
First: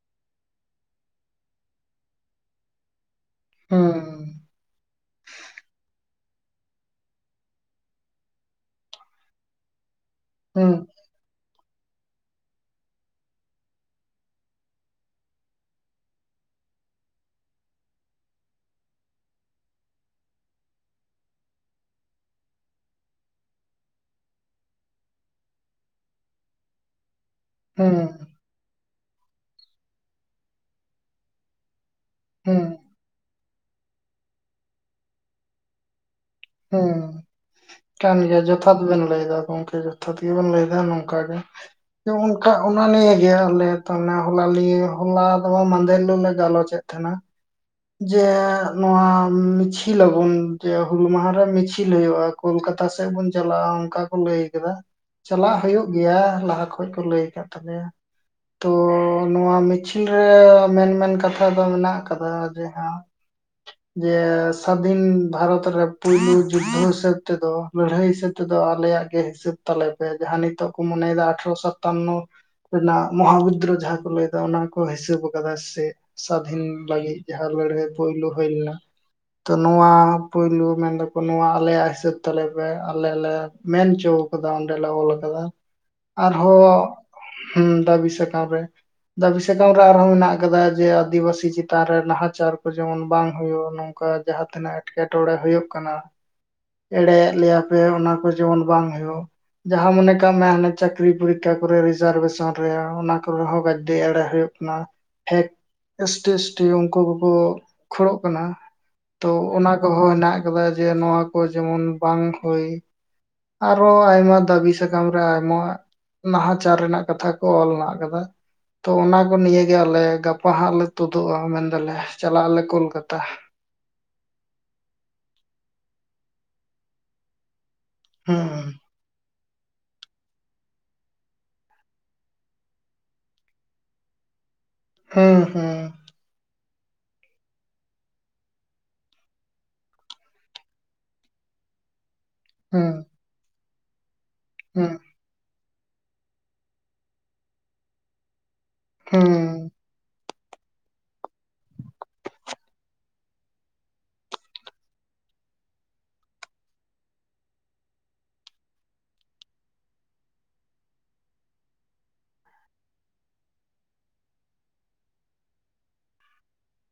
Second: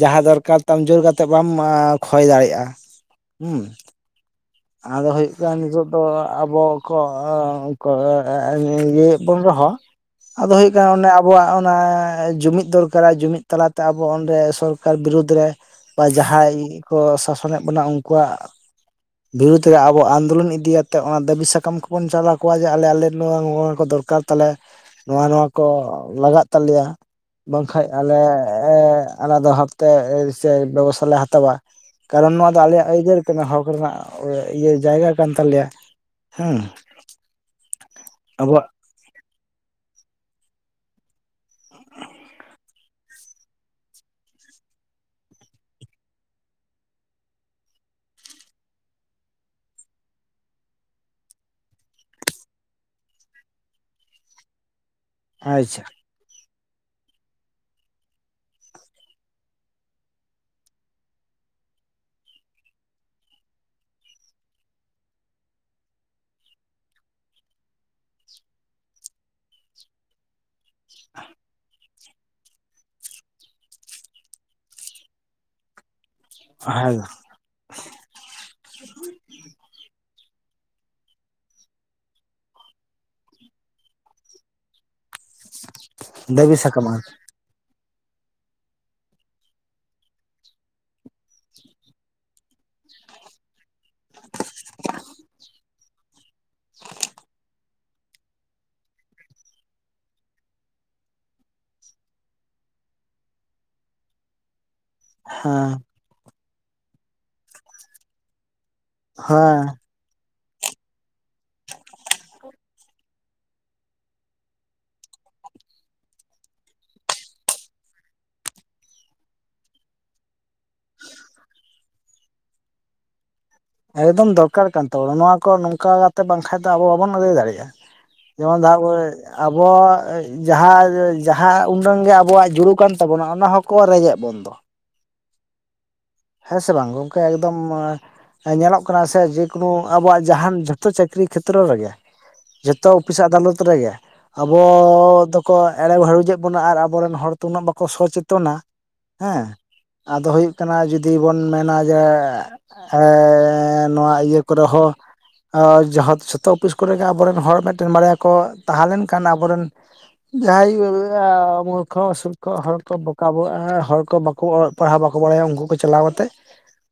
ᱡᱟᱦᱟᱸ ᱫᱚᱨᱠᱟᱨ ᱛᱟᱢ ᱡᱳᱨ ᱠᱟᱛᱮ ᱵᱟᱢ ᱠᱷᱚᱭ ᱫᱟᱲᱮᱭᱟᱜᱼᱟ ᱾ ᱦᱩᱸ
ᱦᱩᱸ
ᱟᱫᱚ ᱦᱩᱭᱩᱜ ᱠᱟᱱᱟ ᱱᱤᱛᱚᱜ ᱫᱚ ᱟᱵᱚ ᱠᱚ ᱤᱭᱟᱹᱮᱫ ᱵᱚᱱ ᱨᱮᱦᱚᱸ ᱟᱫᱚ
ᱦᱩᱸ
ᱦᱩᱭᱩᱜ ᱠᱟᱱᱟ ᱾ ᱟᱵᱚᱣᱟᱜ ᱚᱱᱟ ᱡᱩᱢᱤᱫ ᱫᱚᱨᱠᱟᱨᱟ ᱡᱩᱢᱤᱫ ᱛᱟᱞᱟ ᱛᱮ ᱟᱵᱚ ᱚᱸᱰᱮ ᱥᱚᱨᱠᱟᱨ ᱵᱤᱨᱩᱫᱽ ᱨᱮ ᱵᱟ ᱡᱟᱦᱟᱸᱭ ᱠᱚ ᱥᱟᱥᱚᱱᱮᱫ ᱵᱚᱱᱟ ᱩᱱᱠᱩᱣᱟᱜ ᱵᱤᱨᱩᱫᱽ ᱨᱮ ᱟᱵᱚ ᱟᱱᱫᱳᱞᱚᱱ ᱤᱫᱤᱭᱟᱛ ᱚᱱᱟ ᱫᱟᱹᱵᱤ ᱥᱟᱠᱟᱢ ᱠᱚᱵᱚᱱ ᱪᱟᱞᱟᱣ ᱠᱚᱣᱟ ᱡᱮ ᱟᱞᱮ ᱟᱞᱮ ᱱᱚᱣᱟ ᱱᱚᱣᱟ ᱠᱚ ᱫᱚᱨᱠᱟᱨ ᱾ ᱛᱟᱞᱮ ᱱᱚᱣᱟ ᱱᱚᱣᱟ ᱠᱚ ᱞᱟᱜᱟᱜ ᱛᱟᱞᱮᱭᱟ ᱾ ᱵᱟᱝᱠᱟᱷᱡ ᱟᱞᱮ ᱟᱞᱟᱫᱟ ᱵᱷᱟᱵᱛᱮ ᱥᱮ ᱵᱮᱵᱚᱥᱛᱷᱟ ᱞᱮ ᱦᱟᱛᱟᱣᱟ ᱾ ᱠᱟᱨᱚᱱ ᱱᱚᱣᱟ ᱫᱚ
ᱦᱩᱸ
ᱟᱞᱮᱭᱟᱜ ᱟᱹᱭᱫᱟᱹᱨ ᱠᱟᱱᱟ ᱦᱚᱠ ᱨᱮᱱᱟᱜ ᱤᱭᱟᱹ ᱡᱟᱭᱜᱟ ᱠᱟᱱ ᱛᱟᱞᱮᱭᱟ ᱾
ᱦᱮᱸ ᱠᱟᱱ ᱜᱮᱭᱟ
ᱟᱵᱚᱣᱟᱜ
ᱡᱚᱛᱷᱟᱛ ᱾ ᱵᱮᱱ ᱞᱟᱹᱭᱫᱟ ᱜᱚᱝᱠᱮ ᱡᱚᱛᱟᱛ ᱜᱮᱵᱮᱱ ᱞᱟᱹᱭᱫᱟ ᱱᱚᱝᱠᱟ ᱜᱮ ᱚᱱᱠᱟ ᱚᱱᱟ ᱱᱤᱭᱮ ᱜᱮ ᱟᱞᱮ ᱛᱮ ᱦᱚᱞᱟ ᱱᱤᱭ ᱦᱚᱞᱟ ᱫᱚ ᱵᱟᱝ ᱢᱟᱫᱷᱮᱨ ᱦᱤᱞᱳ ᱞᱮ ᱜᱟᱞᱚᱪ ᱮᱫ ᱛᱟᱦᱮᱱᱟ ᱾ ᱡᱮ ᱱᱚᱣᱟ ᱢᱤᱪᱷᱤᱞ ᱟᱵᱚᱱ, ᱡᱮ ᱦᱩᱞ ᱢᱟᱦᱟᱨᱮ ᱢᱤᱪᱷᱤᱞ ᱦᱩᱭᱩᱜᱼᱟ ᱾ ᱠᱳᱞᱠᱟᱛᱟ ᱥᱮᱫ ᱵᱚᱱ ᱪᱟᱞᱟᱜᱼᱟ, ᱚᱱᱠᱟ ᱠᱚ ᱞᱟᱹᱭ ᱟᱠᱟᱫᱟ ᱪᱟᱞᱟᱜ
ᱟᱪᱪᱷᱟ
ᱦᱩᱭᱩᱜ ᱜᱮᱭᱟ, ᱞᱟᱦᱟ ᱠᱷᱚᱡ ᱠᱚ ᱞᱟᱹᱭᱫᱟ ᱾ ᱠᱟᱜ ᱛᱟᱯᱮᱭᱟ ᱾ ᱛᱚ ᱱᱚᱣᱟ ᱢᱤᱪᱷᱩᱞ ᱨᱮ ᱢᱮᱱ ᱢᱮᱱ ᱠᱟᱛᱷᱟ ᱫᱚ ᱢᱮᱱᱟᱜ ᱟᱠᱟᱫᱟ ᱾ ᱡᱮ ᱟᱢ ᱡᱮ ᱥᱟᱫᱷᱤᱱ ᱵᱷᱟᱨᱚᱛ ᱨᱮ ᱯᱩᱭᱞᱩ ᱡᱩᱫᱽᱫᱚ ᱦᱤᱥᱟᱹᱵ ᱛᱮᱫᱚ ᱞᱟᱹᱲᱦᱟᱹᱭ ᱦᱤᱥᱟᱹᱵ ᱛᱮᱫᱚ ᱟᱞᱮᱭᱟᱜ ᱜᱮ ᱦᱤᱥᱟᱹᱵ ᱛᱟᱞᱮ ᱯᱮ ᱡᱟᱦᱟᱸ ᱱᱤᱛᱚᱜ ᱠᱚ ᱢᱚᱱᱮᱭᱮᱫᱟ ᱟᱴᱷᱨᱚ ᱥᱟᱛᱟᱱᱱᱚ ᱨᱮᱱᱟᱜ ᱢᱚᱦᱟ ᱵᱩᱫᱽᱫᱨᱚ ᱡᱟᱦᱟᱸ ᱠᱚ ᱞᱟᱹᱭᱫᱟ ᱚᱱᱟ ᱠᱚ ᱦᱤᱥᱟᱹᱵ ᱟᱠᱟᱫᱟ ᱥᱮ ᱥᱟᱹᱫᱷᱤᱱ
ᱦᱮᱸ
ᱞᱟᱹᱜᱤᱫ ᱾ ᱡᱟᱦᱟᱸ ᱞᱟᱹᱲᱦᱟᱹᱭ ᱯᱳᱭᱞᱳ ᱦᱩᱭ ᱞᱮᱱᱟ ᱾ ᱛᱚ ᱱᱚᱣᱟ ᱯᱩᱭᱞᱩ ᱢᱮᱱ ᱫᱟᱠᱚ ᱱᱚᱣᱟ ᱟᱞᱮᱭᱟᱜ ᱦᱤᱥᱟᱹᱵ ᱛᱟᱞᱮ ᱯᱮ ᱟᱞᱮ ᱞᱮ ᱢᱮᱱ ᱦᱚᱪᱚᱸ ᱟᱠᱟᱫᱟ ᱚᱸᱰᱮ ᱞᱮ ᱚᱞ ᱟᱠᱟᱫᱟ᱾
ᱫᱟᱹᱵᱤ
ᱟᱨᱦᱚᱸ
ᱥᱟᱠᱟᱢ ᱟᱨᱠᱤ
ᱦᱮᱸ ᱫᱟᱹᱵᱤ ᱥᱟᱠᱟᱢ ᱨᱮ, ᱫᱟᱹᱵᱤ ᱥᱟᱠᱟᱢ ᱨᱮ, ᱟᱨᱦᱚᱸ ᱢᱮᱱᱟᱜ ᱟᱠᱟᱫᱟ ᱡᱮ ᱟᱹᱫᱤ ᱵᱟᱹᱥᱤ ᱪᱮᱛᱟᱱ ᱨᱮ ᱱᱟᱦᱟᱪᱟᱨ ᱠᱚ ᱡᱮᱢᱚᱱ ᱵᱟᱝ ᱦᱳᱜ-ᱟ᱾ ᱱᱚᱝᱠᱟ ᱡᱟᱦᱟᱸ ᱛᱤᱱᱟᱹᱜ ᱮᱸᱴᱠᱮᱴᱚᱬᱮᱸ ᱦᱳᱭᱳᱜ ᱠᱟᱱᱟ᱾ ᱮᱲᱮᱭᱮᱫ ᱞᱮᱭᱟ ᱯᱮ ᱚᱱᱟ ᱠᱚ ᱡᱮᱢᱚᱱ ᱵᱟᱝ ᱦᱩᱭᱩ-ᱜ ᱡᱟᱦᱟᱸ ᱢᱚᱱᱮ ᱠᱟᱜ ᱢᱮ, ᱦᱟᱱᱮ ᱪᱟᱹᱠᱨᱤ ᱯᱚᱨᱤᱠᱷᱟ ᱠᱚᱨᱮ, ᱨᱤᱡᱟᱨᱵᱷᱮᱥᱚᱱ ᱨᱮ ᱚᱱᱟ ᱠᱚᱨᱮ ᱦᱚᱸ ᱜᱟᱡᱽᱫᱤ ᱮᱲᱮ ᱦᱩᱭᱳᱜ ᱱᱟ ᱦᱮᱠ
ᱦᱮᱸ
ᱮᱥᱴᱤ - ᱮᱥᱴᱤ ᱩᱱᱠᱩ ᱠᱚᱼᱠᱚ ᱠᱷᱚᱲᱚ-ᱜ ᱠᱟᱱᱟ ᱾ᱛᱚ
ᱦᱮᱸ
ᱚᱱᱟ ᱠᱚᱦᱚᱸ ᱦᱮᱱᱟᱜ ᱟᱠᱟᱫᱟ᱾ ᱡᱮ ᱱᱚᱣᱟ ᱠᱚ ᱡᱮᱢᱚᱱ ᱵᱟᱝ ᱦᱳᱭ ᱟᱨᱚ ᱟᱭᱢᱟ ᱫᱟᱹᱵᱤ ᱥᱟᱠᱟᱢ ᱨᱮ ᱟᱭᱢᱟ᱾ ᱱᱟᱦᱟᱪᱟᱨ ᱨᱮᱱᱟᱜ ᱠᱟᱛᱷᱟ ᱠᱚ ᱚᱞ ᱢᱮᱱᱟᱜ ᱟᱠᱟᱫᱟ᱾ ᱛᱚ ᱚᱱᱟ ᱠᱚ ᱱᱤᱭ ᱜᱮ, ᱟᱞᱮ ᱜᱟᱯᱟ ᱦᱟᱸᱜ ᱞᱮ ᱛᱩᱫᱩᱜᱼᱟ᱾ ᱢᱮᱱᱫᱟᱞᱮ ᱪᱟᱞᱟᱜ ᱟᱞᱮ ᱠᱳᱞᱠᱟᱛᱟ᱾
ᱮᱠᱫᱚᱢ ᱫᱚᱨᱠᱟᱨ ᱠᱟᱱ ᱛᱟᱵᱚᱱᱟ᱾ ᱱᱚᱣᱟ ᱠᱚ ᱱᱚᱝᱠᱟ ᱠᱟᱛᱮ ᱵᱟᱝᱠᱷᱟᱱ ᱫᱚ ᱾ᱟᱵᱚ ᱵᱟᱵᱚᱱ ᱟᱫᱟᱹᱭ ᱫᱟᱲᱮᱭᱟᱜᱼᱟ᱾ ᱡᱮᱢᱚᱱ
ᱦᱩᱸ
ᱡᱟᱦᱟ ᱠᱳᱨᱮ ᱟᱵᱚ ᱡᱟᱦᱟᱸ ᱡᱟᱦᱟᱸ ᱩᱱᱟᱝ ᱜᱮ ᱟᱵᱚᱣᱟ-ᱜ ᱡᱩᱲᱩ ᱠᱟᱱ ᱛᱟᱵᱚᱱᱟ᱾ ᱚᱱᱟ ᱦᱚᱸᱠᱚ ᱨᱮᱡᱮᱫ ᱵᱚᱱ ᱫᱚ᱾
ᱦᱮᱸ ᱦᱮᱸ
ᱦᱮᱸ ᱥᱮ ᱵᱟᱝ ᱜᱚᱝᱠᱮ ᱮᱠᱫᱚᱢ ᱧᱮᱞᱚᱜ ᱠᱟᱱᱟ ᱥᱮ ᱡᱮᱠᱳᱱᱳ ᱟᱵᱚᱣᱟ-ᱜ ᱡᱟᱦᱟᱱ ᱡᱷᱚᱛᱚ ᱪᱟᱹᱠᱨᱤ ᱠᱷᱮᱛᱨᱚ ᱨᱮᱜᱮ᱾
ᱦᱩᱸ
ᱡᱚᱛᱚ ᱚᱯᱷᱤᱥ ᱟᱫᱟᱞᱚᱛ ᱨᱮᱜᱮ, ᱟᱵᱚ ᱫᱚ ᱠᱚ ᱮᱲᱮ ᱵᱷᱟᱹᱲᱩᱡᱮᱫ ᱵᱚᱱᱟ, ᱟᱨ ᱟᱵᱚᱨᱮᱱ ᱦᱚᱲ ᱛ ᱩᱱᱟᱹᱜ ᱵᱟᱠᱚ ᱥᱚᱪᱮᱛᱚᱱᱟ᱾
ᱦᱩᱸ
ᱦᱮᱸ ᱟᱫᱚ ᱦᱩᱭᱩᱜ ᱠᱟᱱᱟ ᱾ᱡᱩᱫᱤ ᱡᱩᱫᱤ ᱵᱚᱱ ᱢᱮᱱᱟ ᱡᱮ ᱱᱚᱣᱟ ᱤᱭᱟᱹ ᱠᱚᱨᱮ ᱦᱚᱸ᱾ ᱡᱷᱚᱛᱚ ᱚᱯᱷᱤᱥ ᱠᱚᱨᱮᱜ ᱟᱵᱚᱨᱮᱱ ᱦᱚᱲ, ᱢᱤᱫᱴᱮᱱ ᱵᱟᱨᱭᱟ ᱠᱚ ᱛᱟᱦᱮᱸ ᱞᱮᱱᱠᱷᱟᱱ ᱟᱵᱚᱨᱮᱱ ᱡᱟᱦᱟᱸᱭ ᱢᱩᱨᱠᱷᱚ ᱚᱥᱩᱨᱠᱷᱚ ᱦᱚᱲ ᱠᱚ ᱵᱟᱠᱟ ᱵᱚᱷᱚᱜ ᱦᱚᱲ ᱠᱚ ᱵᱟᱠᱚ ᱯᱟᱲᱦᱟᱣ ᱵᱟᱠᱚ ᱵᱟᱲᱟᱭᱟ ᱩᱱᱠᱩ ᱠᱚ ᱪᱟᱞᱟᱣ ᱠᱟᱛᱮᱫ᱾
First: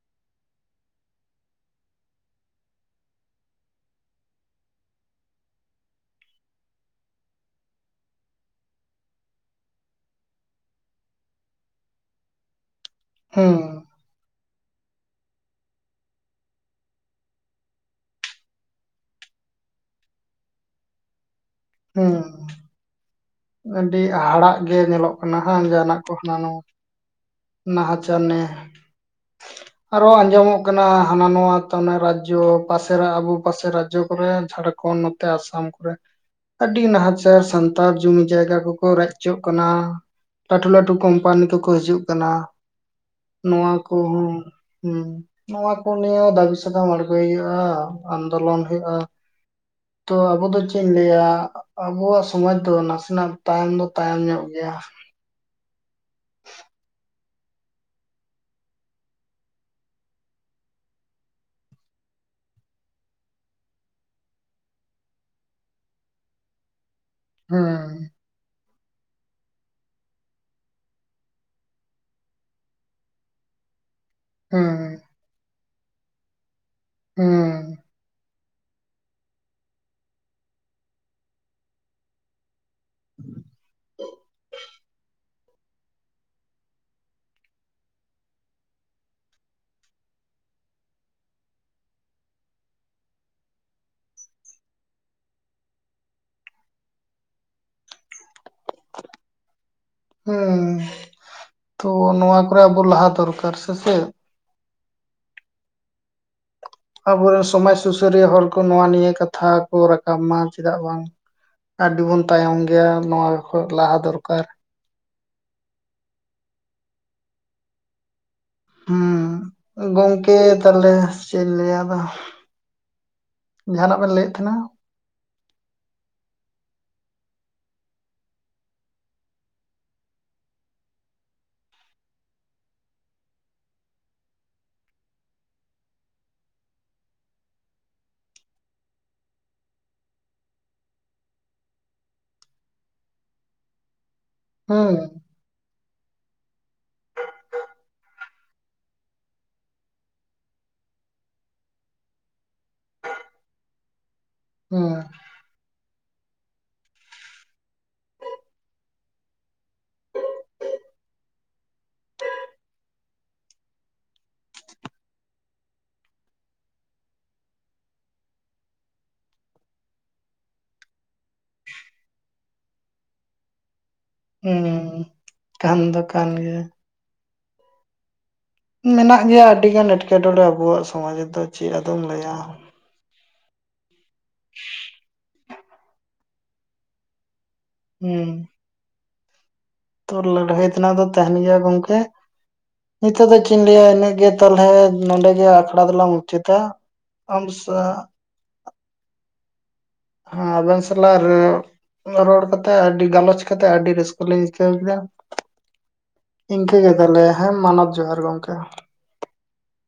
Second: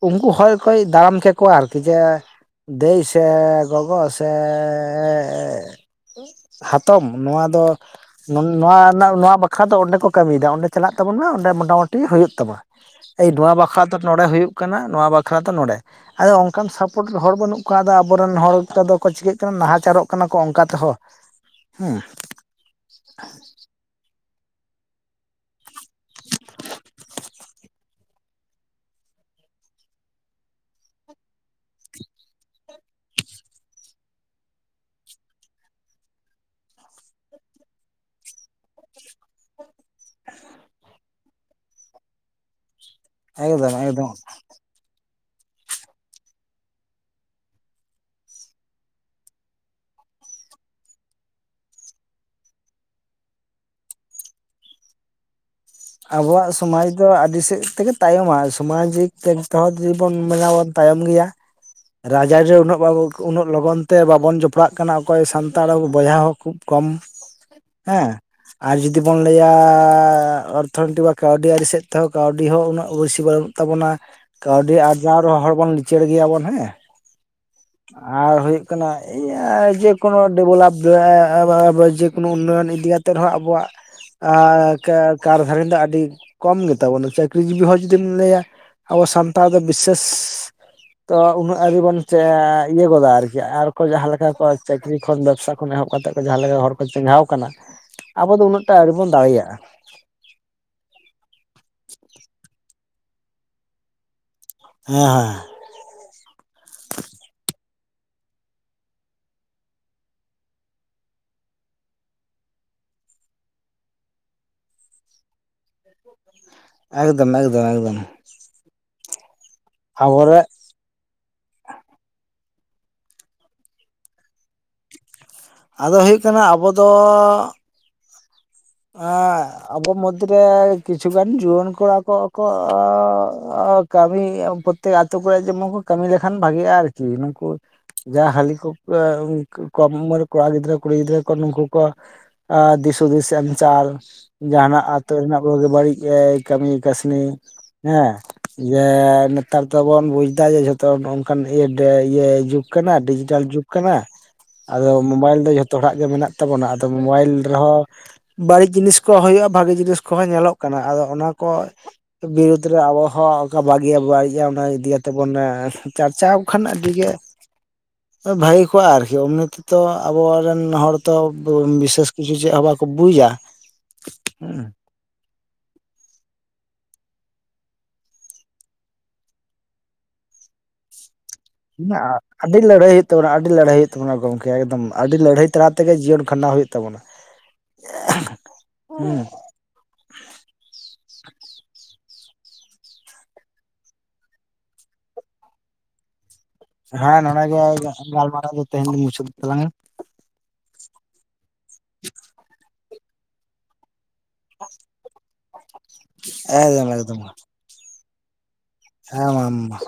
ᱩᱱᱠᱩ ᱦᱚᱲ ᱠᱚ ᱫᱟᱨᱟᱢ ᱠᱮ ᱠᱚᱣᱟ ᱟᱨᱠᱤ ᱡᱮ ᱫᱟᱹᱭ ᱥᱮ ᱜᱚ-ᱜᱚ ᱥᱮ ᱦᱟᱛᱚᱢ ᱱᱚᱣᱟ ᱫᱚ ᱱᱚᱣᱟ ᱨᱮᱱᱟᱜ ᱱᱚᱣᱟ ᱵᱟᱠᱷᱨᱟ ᱫᱚ ᱚᱸᱰᱮ ᱠᱚ ᱠᱟᱹᱢᱤᱭᱮᱫᱟ᱾ ᱚᱸᱰᱮ ᱪᱟᱞᱟᱜ ᱛᱟᱵᱚᱱ ᱢᱟ ᱚᱸᱰᱮ ᱢᱚᱴᱟ ᱢᱩᱴᱤ ᱦᱳᱭᱳᱜ ᱛᱟᱢᱟ᱾ ᱮᱭ
ᱦᱩᱸ
ᱱᱚᱣᱟ
ᱦᱩᱸ
ᱵᱟᱠᱷᱨᱟ ᱛᱚ ᱱᱚᱰᱮ ᱦᱩᱭᱩ-ᱜ ᱠᱟᱱᱟ ᱾ ᱱᱚᱣᱟ ᱵᱟᱠᱷᱨᱟ ᱫᱚ ᱱᱚᱰᱮᱸ ᱟᱫᱚ ᱚᱱᱠᱟᱱ ᱥᱟᱯᱳᱚᱴ ᱦᱚᱲ ᱵᱟᱹᱱᱩᱜ ᱠᱚᱣᱟ᱾ ᱟᱫᱚ ᱟᱵᱚᱨᱮᱱ ᱦᱚᱲ ᱠᱚᱼᱫᱚ ᱠᱚ ᱪᱤᱠᱟᱹᱜ ᱠᱟᱱᱟ᱾ ᱱᱟᱦᱟᱪᱟᱨᱚ-ᱜ ᱠᱟᱱᱟ ᱠᱚ ᱚᱱᱠᱟ ᱛᱮᱦᱚᱸ
[inaudible]
ᱦᱮᱸ
ᱦᱩᱸ ᱟᱹᱰᱤ ᱦᱟᱦᱟᱲᱟ-ᱜ ᱜᱮ ᱧᱮᱞᱚᱜ ᱠᱟᱱᱟ᱾ ᱦᱮᱸ ᱡᱟᱦᱟᱱᱟ-ᱜ ᱠᱚ ᱦᱟᱱᱟ ᱱᱟᱣᱟ ᱱᱟᱦᱟᱪᱟᱨ ᱱᱮ ᱟᱨᱚ ᱟᱸᱡᱚᱢᱚᱼᱜ ᱠᱟᱱᱟ᱾ ᱦᱟᱱᱟ ᱱᱚᱣᱟ ᱛᱮ ᱨᱟᱡᱽᱡᱳ ᱯᱟᱥᱮᱨᱮ ᱟᱵᱚ ᱯᱟᱥᱮ ᱨᱟᱡᱽᱡᱚ ᱠᱚᱨᱮ ᱡᱷᱟᱲᱠᱷᱚᱸᱰ᱾ ᱛᱮ ᱟᱥᱟᱢ ᱠᱚᱨᱮ ᱟᱹᱰᱤ ᱱᱟᱦᱟᱪᱟᱨ ᱥᱟᱱᱛᱟᱲ ᱡᱩᱢᱤ ᱡᱟᱭᱜᱼᱟ᱾ ᱠᱚᱼᱠᱚ ᱨᱮᱡ ᱦᱚᱪᱚᱸᱜ ᱠᱟᱱᱟ᱾ ᱞᱟᱹᱴᱷᱩ, ᱞᱟᱹᱴᱷᱩ ᱠᱳᱢᱯᱟᱱᱤ ᱠᱚᱼᱠᱚ ᱦᱤᱡᱩᱜ ᱠᱟᱱᱟ ᱾ ᱱᱚᱣᱟ
ᱮᱠᱫᱚᱢ ᱮᱠᱫᱚᱢ
ᱠᱚᱼᱦᱚᱸ ᱾ ᱦᱩᱸ ᱱᱚᱣᱟ ᱠᱚ ᱱᱤᱭᱟᱹ ᱫᱟᱵᱤ ᱥᱟᱠᱟᱢ ᱟᱲᱜᱚᱭ ᱦᱩᱭᱩᱜᱼᱟ᱾ ᱟᱱᱫᱳᱞᱚᱱ ᱦᱩᱭᱩᱜᱼᱟ᱾ ᱛᱚ ᱟᱵᱚ ᱫᱚ ᱪᱮᱫ ᱤᱧ ᱞᱟᱹᱭᱟ᱾ ᱟᱵᱚᱣᱟᱼᱜ ᱥᱚᱢᱟᱡ ᱫᱚ ᱱᱟᱥᱮᱱᱟ-ᱜ ᱛᱟᱭᱚᱢ ᱫᱚ ᱛᱟᱭᱚᱢ ᱧᱚᱜ ᱜᱮᱭᱟ᱾
ᱟᱵᱚᱣᱟᱼᱜ ᱥᱚᱢᱟᱡᱽ ᱫᱚ ᱟᱹᱰᱤ ᱥᱮᱫ ᱛᱮᱜᱮ ᱛᱟᱭᱚᱢᱟ ᱥᱟᱢᱟᱡᱤᱠ ᱫᱤᱠ ᱛᱮ-ᱦᱚᱸ ᱡᱩᱫᱤᱵᱚᱱ ᱢᱮᱱᱟ ᱵᱚᱱ ᱛᱟᱭᱚᱢ ᱜᱮᱭᱟ᱾ ᱨᱟᱡ ᱟᱨᱮ ᱩᱱᱟᱹᱜ ᱩᱱᱟᱹᱜ ᱞᱚᱜᱚᱱ ᱛᱮ ᱵᱟᱵᱚᱱ ᱡᱚᱯᱲᱟᱜ ᱠᱟᱱᱟ᱾. ᱚᱠᱚᱭ ᱥᱟᱱᱛᱟᱲ ᱵᱚᱭᱦᱟ ᱦᱚᱸ ᱠᱷᱩᱵ ᱠᱚᱢ᱾ ᱦᱮᱸ ᱟᱨ ᱡᱩᱫᱤ ᱵᱚᱱ ᱞᱟᱹᱭᱟ᱾ [unintelligible] ᱠᱟᱹᱣᱰᱤ ᱟᱹᱨᱤ ᱥᱮᱫ ᱛᱮᱦᱚᱸ ᱠᱟᱹᱣᱰᱤ ᱦᱚᱸ ᱩᱱᱟᱹᱜ ᱵᱮᱥᱤ ᱵᱚᱱᱩᱜ ᱛᱟᱵᱚᱱᱟ, ᱠᱟᱹᱣᱰᱤ
ᱦᱮᱸ
ᱟᱨᱡᱟᱣ ᱨᱮᱦᱚᱸ ᱦᱚᱲ ᱵᱚᱱ ᱞᱤᱪᱟᱹᱲ ᱜᱮᱭᱟᱵᱚᱱ ᱦᱮᱸ᱾
ᱦᱮᱸ
ᱟᱨ ᱦᱩᱭᱩᱜ ᱠᱟᱱᱟ ᱤᱭᱟᱹ [inaudible] ᱡᱮᱠᱳᱱᱳ ᱰᱮᱵᱷᱞᱚᱯ [inaudible] ᱡᱮᱠᱳᱱᱳ ᱦᱤᱡᱩᱜ ᱠᱟᱱ ᱤᱫᱤ ᱠᱟᱛᱮᱫ ᱨᱮᱦᱚᱸ ᱟᱵᱚᱣᱟᱜ [inaudible] ᱜᱷᱟᱨᱚᱧᱡ ᱫᱚ ᱟᱹᱰᱤ ᱠᱚᱢ ᱜᱮᱛᱟ ᱵᱚᱱᱟ, ᱪᱟᱹᱠᱨᱤ ᱡᱤᱵᱤ ᱦᱚᱲ ᱡᱩᱫᱤᱢ ᱞᱟᱹᱭᱟ᱾ ᱟᱵᱚ ᱥᱟᱱᱛᱟᱲ ᱫᱚ ᱵᱤᱥᱮᱥ ᱛᱚ ᱩᱱᱟᱹᱜ ᱟᱹᱣᱨᱤ ᱵᱚᱱ [inaudible] ᱤᱭᱟᱹ ᱜᱚᱫᱟ ᱟᱨᱠᱤ ᱟᱨᱠᱚ ᱡᱟᱸᱦᱟᱸ ᱞᱮᱠᱟ ᱠᱚ ᱪᱟᱹᱠᱨᱤ ᱠᱷᱚᱱ ᱵᱮᱵᱽᱥᱟ ᱠᱷᱚᱱ ᱮᱦᱚᱵ ᱠᱟᱛᱮᱫ ᱡᱟᱸᱦᱟᱸ ᱞᱮᱠᱟ ᱦᱚᱲ ᱠᱚ ᱪᱮᱸᱜᱷᱟᱣ ᱟᱠᱟᱱᱟ ᱟᱵᱚ ᱫᱚ ᱩᱱᱟᱹᱜ ᱴᱟᱜ ᱟᱹᱣᱨᱤ ᱵᱚᱱ ᱫᱟᱲᱮᱭᱟᱜᱼᱟ᱾
ᱦᱩᱸ, ᱛᱚ ᱱᱚᱣᱟ ᱠᱚᱨᱮ ᱟᱵᱚ ᱞᱟᱦᱟ ᱫᱚᱨᱠᱟᱨ ᱥᱮ, ᱥᱮ ᱪᱮᱫ᱾
ᱦᱮᱸ ᱦᱮᱸ
ᱟᱵᱚᱨᱮᱱ ᱥᱚᱢᱟᱡᱽ ᱥᱩᱥᱟᱹᱨᱤᱭᱟᱹ ᱦᱚᱲ ᱠᱚ ᱱᱚᱣᱟ ᱱᱤᱭᱟᱹ ᱠᱟᱛᱷᱟ ᱠᱚ ᱨᱟᱠᱟᱵ ᱢᱟ ᱪᱮᱫᱟᱜ ᱵᱟᱝ ᱟᱹᱰᱤᱵᱚᱱ ᱛᱟᱭᱚᱢ ᱜᱮᱭᱟ ᱱᱚᱣᱟ ᱠᱷᱚᱡ ᱞᱟᱦᱟ ᱫᱚᱨᱠᱟᱨ᱾
[inaudible] ᱮᱠᱫᱚᱢ ᱮᱠᱫᱚᱢ ᱮᱠᱫᱚᱢ
ᱦᱩᱸ ᱜᱚᱝᱠᱮ
ᱟᱵᱚᱨᱮ
ᱛᱟᱦᱚᱞᱮ ᱪᱮᱫ ᱤᱧ ᱞᱟᱹᱭᱟ ᱟᱫᱚ, ᱡᱟᱦᱟᱱᱟᱜ ᱵᱮᱱ ᱞᱟᱹᱭᱮᱫ ᱛᱟᱦᱮᱱᱟ?
ᱟᱫᱚ ᱦᱩᱭᱩᱜ ᱠᱟᱱᱟ ᱟᱵᱚ ᱫᱚ ᱟ ᱟᱵᱚ ᱢᱩᱫᱨᱮ ᱠᱤᱪᱷᱩᱜᱟᱱ ᱡᱩᱣᱟᱹᱱ ᱠᱚᱲᱟ ᱠᱚ ᱠᱚ [inaudible] ᱠᱟᱹᱢᱤ ᱯᱨᱚᱛᱛᱮᱠ ᱟᱹᱛᱩ ᱠᱚᱨᱮ ᱡᱮᱢᱚᱱ ᱠᱚ ᱠᱟᱹᱢᱤ ᱞᱮᱠᱷᱟᱱ ᱵᱷᱟᱜᱮᱼᱟ ᱟᱨᱠᱤ ᱱᱩᱠᱩ᱾ ᱡᱟ ᱦᱟᱞᱤ ᱠᱚ [inaudible] ᱠᱚᱢ ᱩᱢᱮᱨ ᱠᱚᱲᱟ ᱜᱤᱫᱽᱨᱟᱹ ᱠᱩᱲᱤ ᱜᱤᱫᱽᱨᱟᱹ ᱠᱚ ᱱᱩᱝᱠᱩ ᱾ ᱟ ᱫᱤᱥ ᱦᱩᱫᱤᱥ ᱮᱢ ᱪᱟᱞ, ᱡᱟᱦᱱᱟᱜ
ᱦᱩᱸ
ᱟᱹᱛᱳ ᱨᱮᱱᱟᱜ ᱵᱳᱜᱮ ᱵᱟᱹᱲᱤᱡ ᱮ ᱠᱟᱹᱢᱤ ᱠᱟᱹᱥᱱᱤ, ᱦᱮᱸ ᱡᱮ ᱱᱮᱛᱟᱨ ᱛᱚᱵᱚᱱ ᱵᱩᱡ ᱫᱟ ᱡᱮ ᱡᱷᱚᱛᱚ ᱱᱚᱝᱠᱟᱱ [inaudible] ᱡᱩᱜᱽ ᱡᱩᱜ ᱰᱤᱡᱤᱴᱮᱞ ᱡᱩᱜ᱾ ᱠᱟᱱᱟ, ᱟᱫᱚ
ᱦᱩᱸ
ᱢᱳᱚᱵᱟᱭᱤᱞ ᱫᱚ ᱡᱷᱚᱛᱚ ᱦᱚᱲᱟᱜ ᱜᱮ ᱢᱮᱱᱟᱜ ᱛᱟᱵᱚᱱᱟ ᱟᱫᱚ ᱢᱳᱵᱟᱭᱤᱞ ᱨᱮᱦᱚᱸ ᱵᱟᱹᱲᱤᱡ ᱡᱤᱱᱤᱥ ᱠᱚ ᱦᱳᱭᱳᱜᱼᱟ ᱵᱷᱟᱜᱮ ᱡᱤᱱᱤᱥ ᱠᱚᱦᱚᱸ ᱧᱮᱞᱚᱜ ᱠᱟᱱᱟ ᱟᱫᱚ ᱚᱱᱟ ᱠᱚ᱾ ᱵᱤᱨᱩᱫᱽ ᱨᱮ ᱟᱵᱚ ᱦᱚᱸ ᱚᱱᱠᱟ ᱵᱷᱟᱜᱮ ᱵᱟᱹᱲᱤᱡ ᱚᱱᱟ ᱤᱫᱤ ᱠᱟᱛᱮ ᱵᱚᱱ ᱪᱟᱨᱪᱟᱣ ᱠᱷᱟᱱ ᱟᱹᱰᱤ ᱜᱮ
[inaudible]
ᱵᱷᱟᱹᱜᱮ ᱠᱚᱜᱼᱟ ᱟᱨᱠᱤ ᱮᱢᱱᱤ ᱛᱮ ᱛᱚ ᱟᱵᱚᱨᱮᱱ ᱦᱚᱲ ᱛᱚ ᱵᱤᱥᱮᱥ ᱠᱤᱪᱷᱩ ᱪᱮᱫ ᱦᱚᱸ ᱵᱟᱠᱚ ᱵᱩᱡᱟ ᱦᱮᱸ
[inaudible] ᱠᱟᱱ ᱫᱚ ᱠᱟᱱ ᱜᱮᱭᱟ᱾ ᱢᱮᱱᱟᱜ ᱜᱮᱭᱟ ᱟᱹᱰᱤ ᱜᱟᱱ ᱮᱸᱴᱠᱮᱴᱚᱬᱮ ᱟᱵᱩᱣᱟᱜ ᱥᱚᱢᱟᱡ ᱨᱮᱫᱚ᱾ ᱪᱮᱫ ᱟᱫᱚᱢ ᱞᱟᱹᱭᱟ
ᱟᱹᱰᱤ ᱞᱟᱹᱲᱦᱟᱹᱭ ᱦᱩᱭᱩᱜ ᱛᱟᱵᱚᱱᱟ, ᱟᱹᱰᱤ ᱞᱟᱹᱲᱦᱟᱹᱭ ᱦᱩᱭᱩᱜ ᱛᱟᱵᱚᱱᱟ, ᱜᱚᱢᱠᱮ ᱮᱠᱫᱚᱢ ᱟᱹᱰᱤ ᱞᱟᱹᱲᱦᱟᱹᱭ ᱛᱟᱞᱟ ᱛᱮ ᱛᱮᱜᱮ ᱡᱤᱭᱚᱱ ᱠᱷᱟᱸᱰᱟᱣ ᱦᱩᱭᱩᱜ ᱛᱟᱵᱚᱱᱟ᱾
ᱦᱮᱸ
ᱦᱩᱸ
ᱛᱚ ᱞᱟᱹᱲᱦᱟᱹᱭ ᱛᱮᱱᱟᱜ ᱫᱚ ᱛᱟᱦᱮᱱ ᱜᱮᱭᱟ ᱜᱚᱢᱠᱮ᱾ ᱱᱤᱛᱚᱜ ᱫᱚ ᱪᱮᱫ ᱞᱟ. ᱭᱟ ᱤᱱᱟᱹᱜ ᱜᱮ ᱛᱟᱞᱚᱞᱦᱮ ᱱᱚᱰᱮ ᱜᱮ ᱟᱠᱷᱲᱟ ᱫᱚᱞᱟᱝ ᱢᱩᱪᱟᱛᱟ ᱾
ᱦᱮᱸ ᱱᱚᱰᱮ ᱜᱮ ᱜᱟᱞᱢᱟᱨᱟᱣ ᱫᱚ ᱛᱮᱦᱮᱧ ᱫᱚᱧ ᱢᱩᱪᱟᱹᱫ ᱛᱞᱟᱝᱼᱟ᱾
ᱦᱮ ᱟᱵᱮᱱ ᱥᱟᱞᱟᱜ ᱨᱚᱲ ᱠᱟᱛᱮᱜ ᱟᱹᱰᱤ ᱜᱟᱞᱚᱪ ᱠᱟᱛᱮᱜ ᱟᱹᱰᱤ ᱨᱟᱹᱥᱠᱟᱹ ᱞᱮ ᱟᱹᱭᱠᱟᱹᱣ ᱠᱮᱫᱟ᱾ ᱤᱱᱠᱟᱹ
ᱮᱠᱫᱚᱢ
ᱜᱮ
ᱮᱠᱫᱚᱢ
ᱛᱟᱦᱞᱮ ᱦᱮᱸ ᱢᱟᱱᱚᱛ ᱡᱚᱦᱟᱨ ᱜᱚᱢᱠᱮ ᱾
ᱦᱮᱸ ᱢᱟ [inaudible]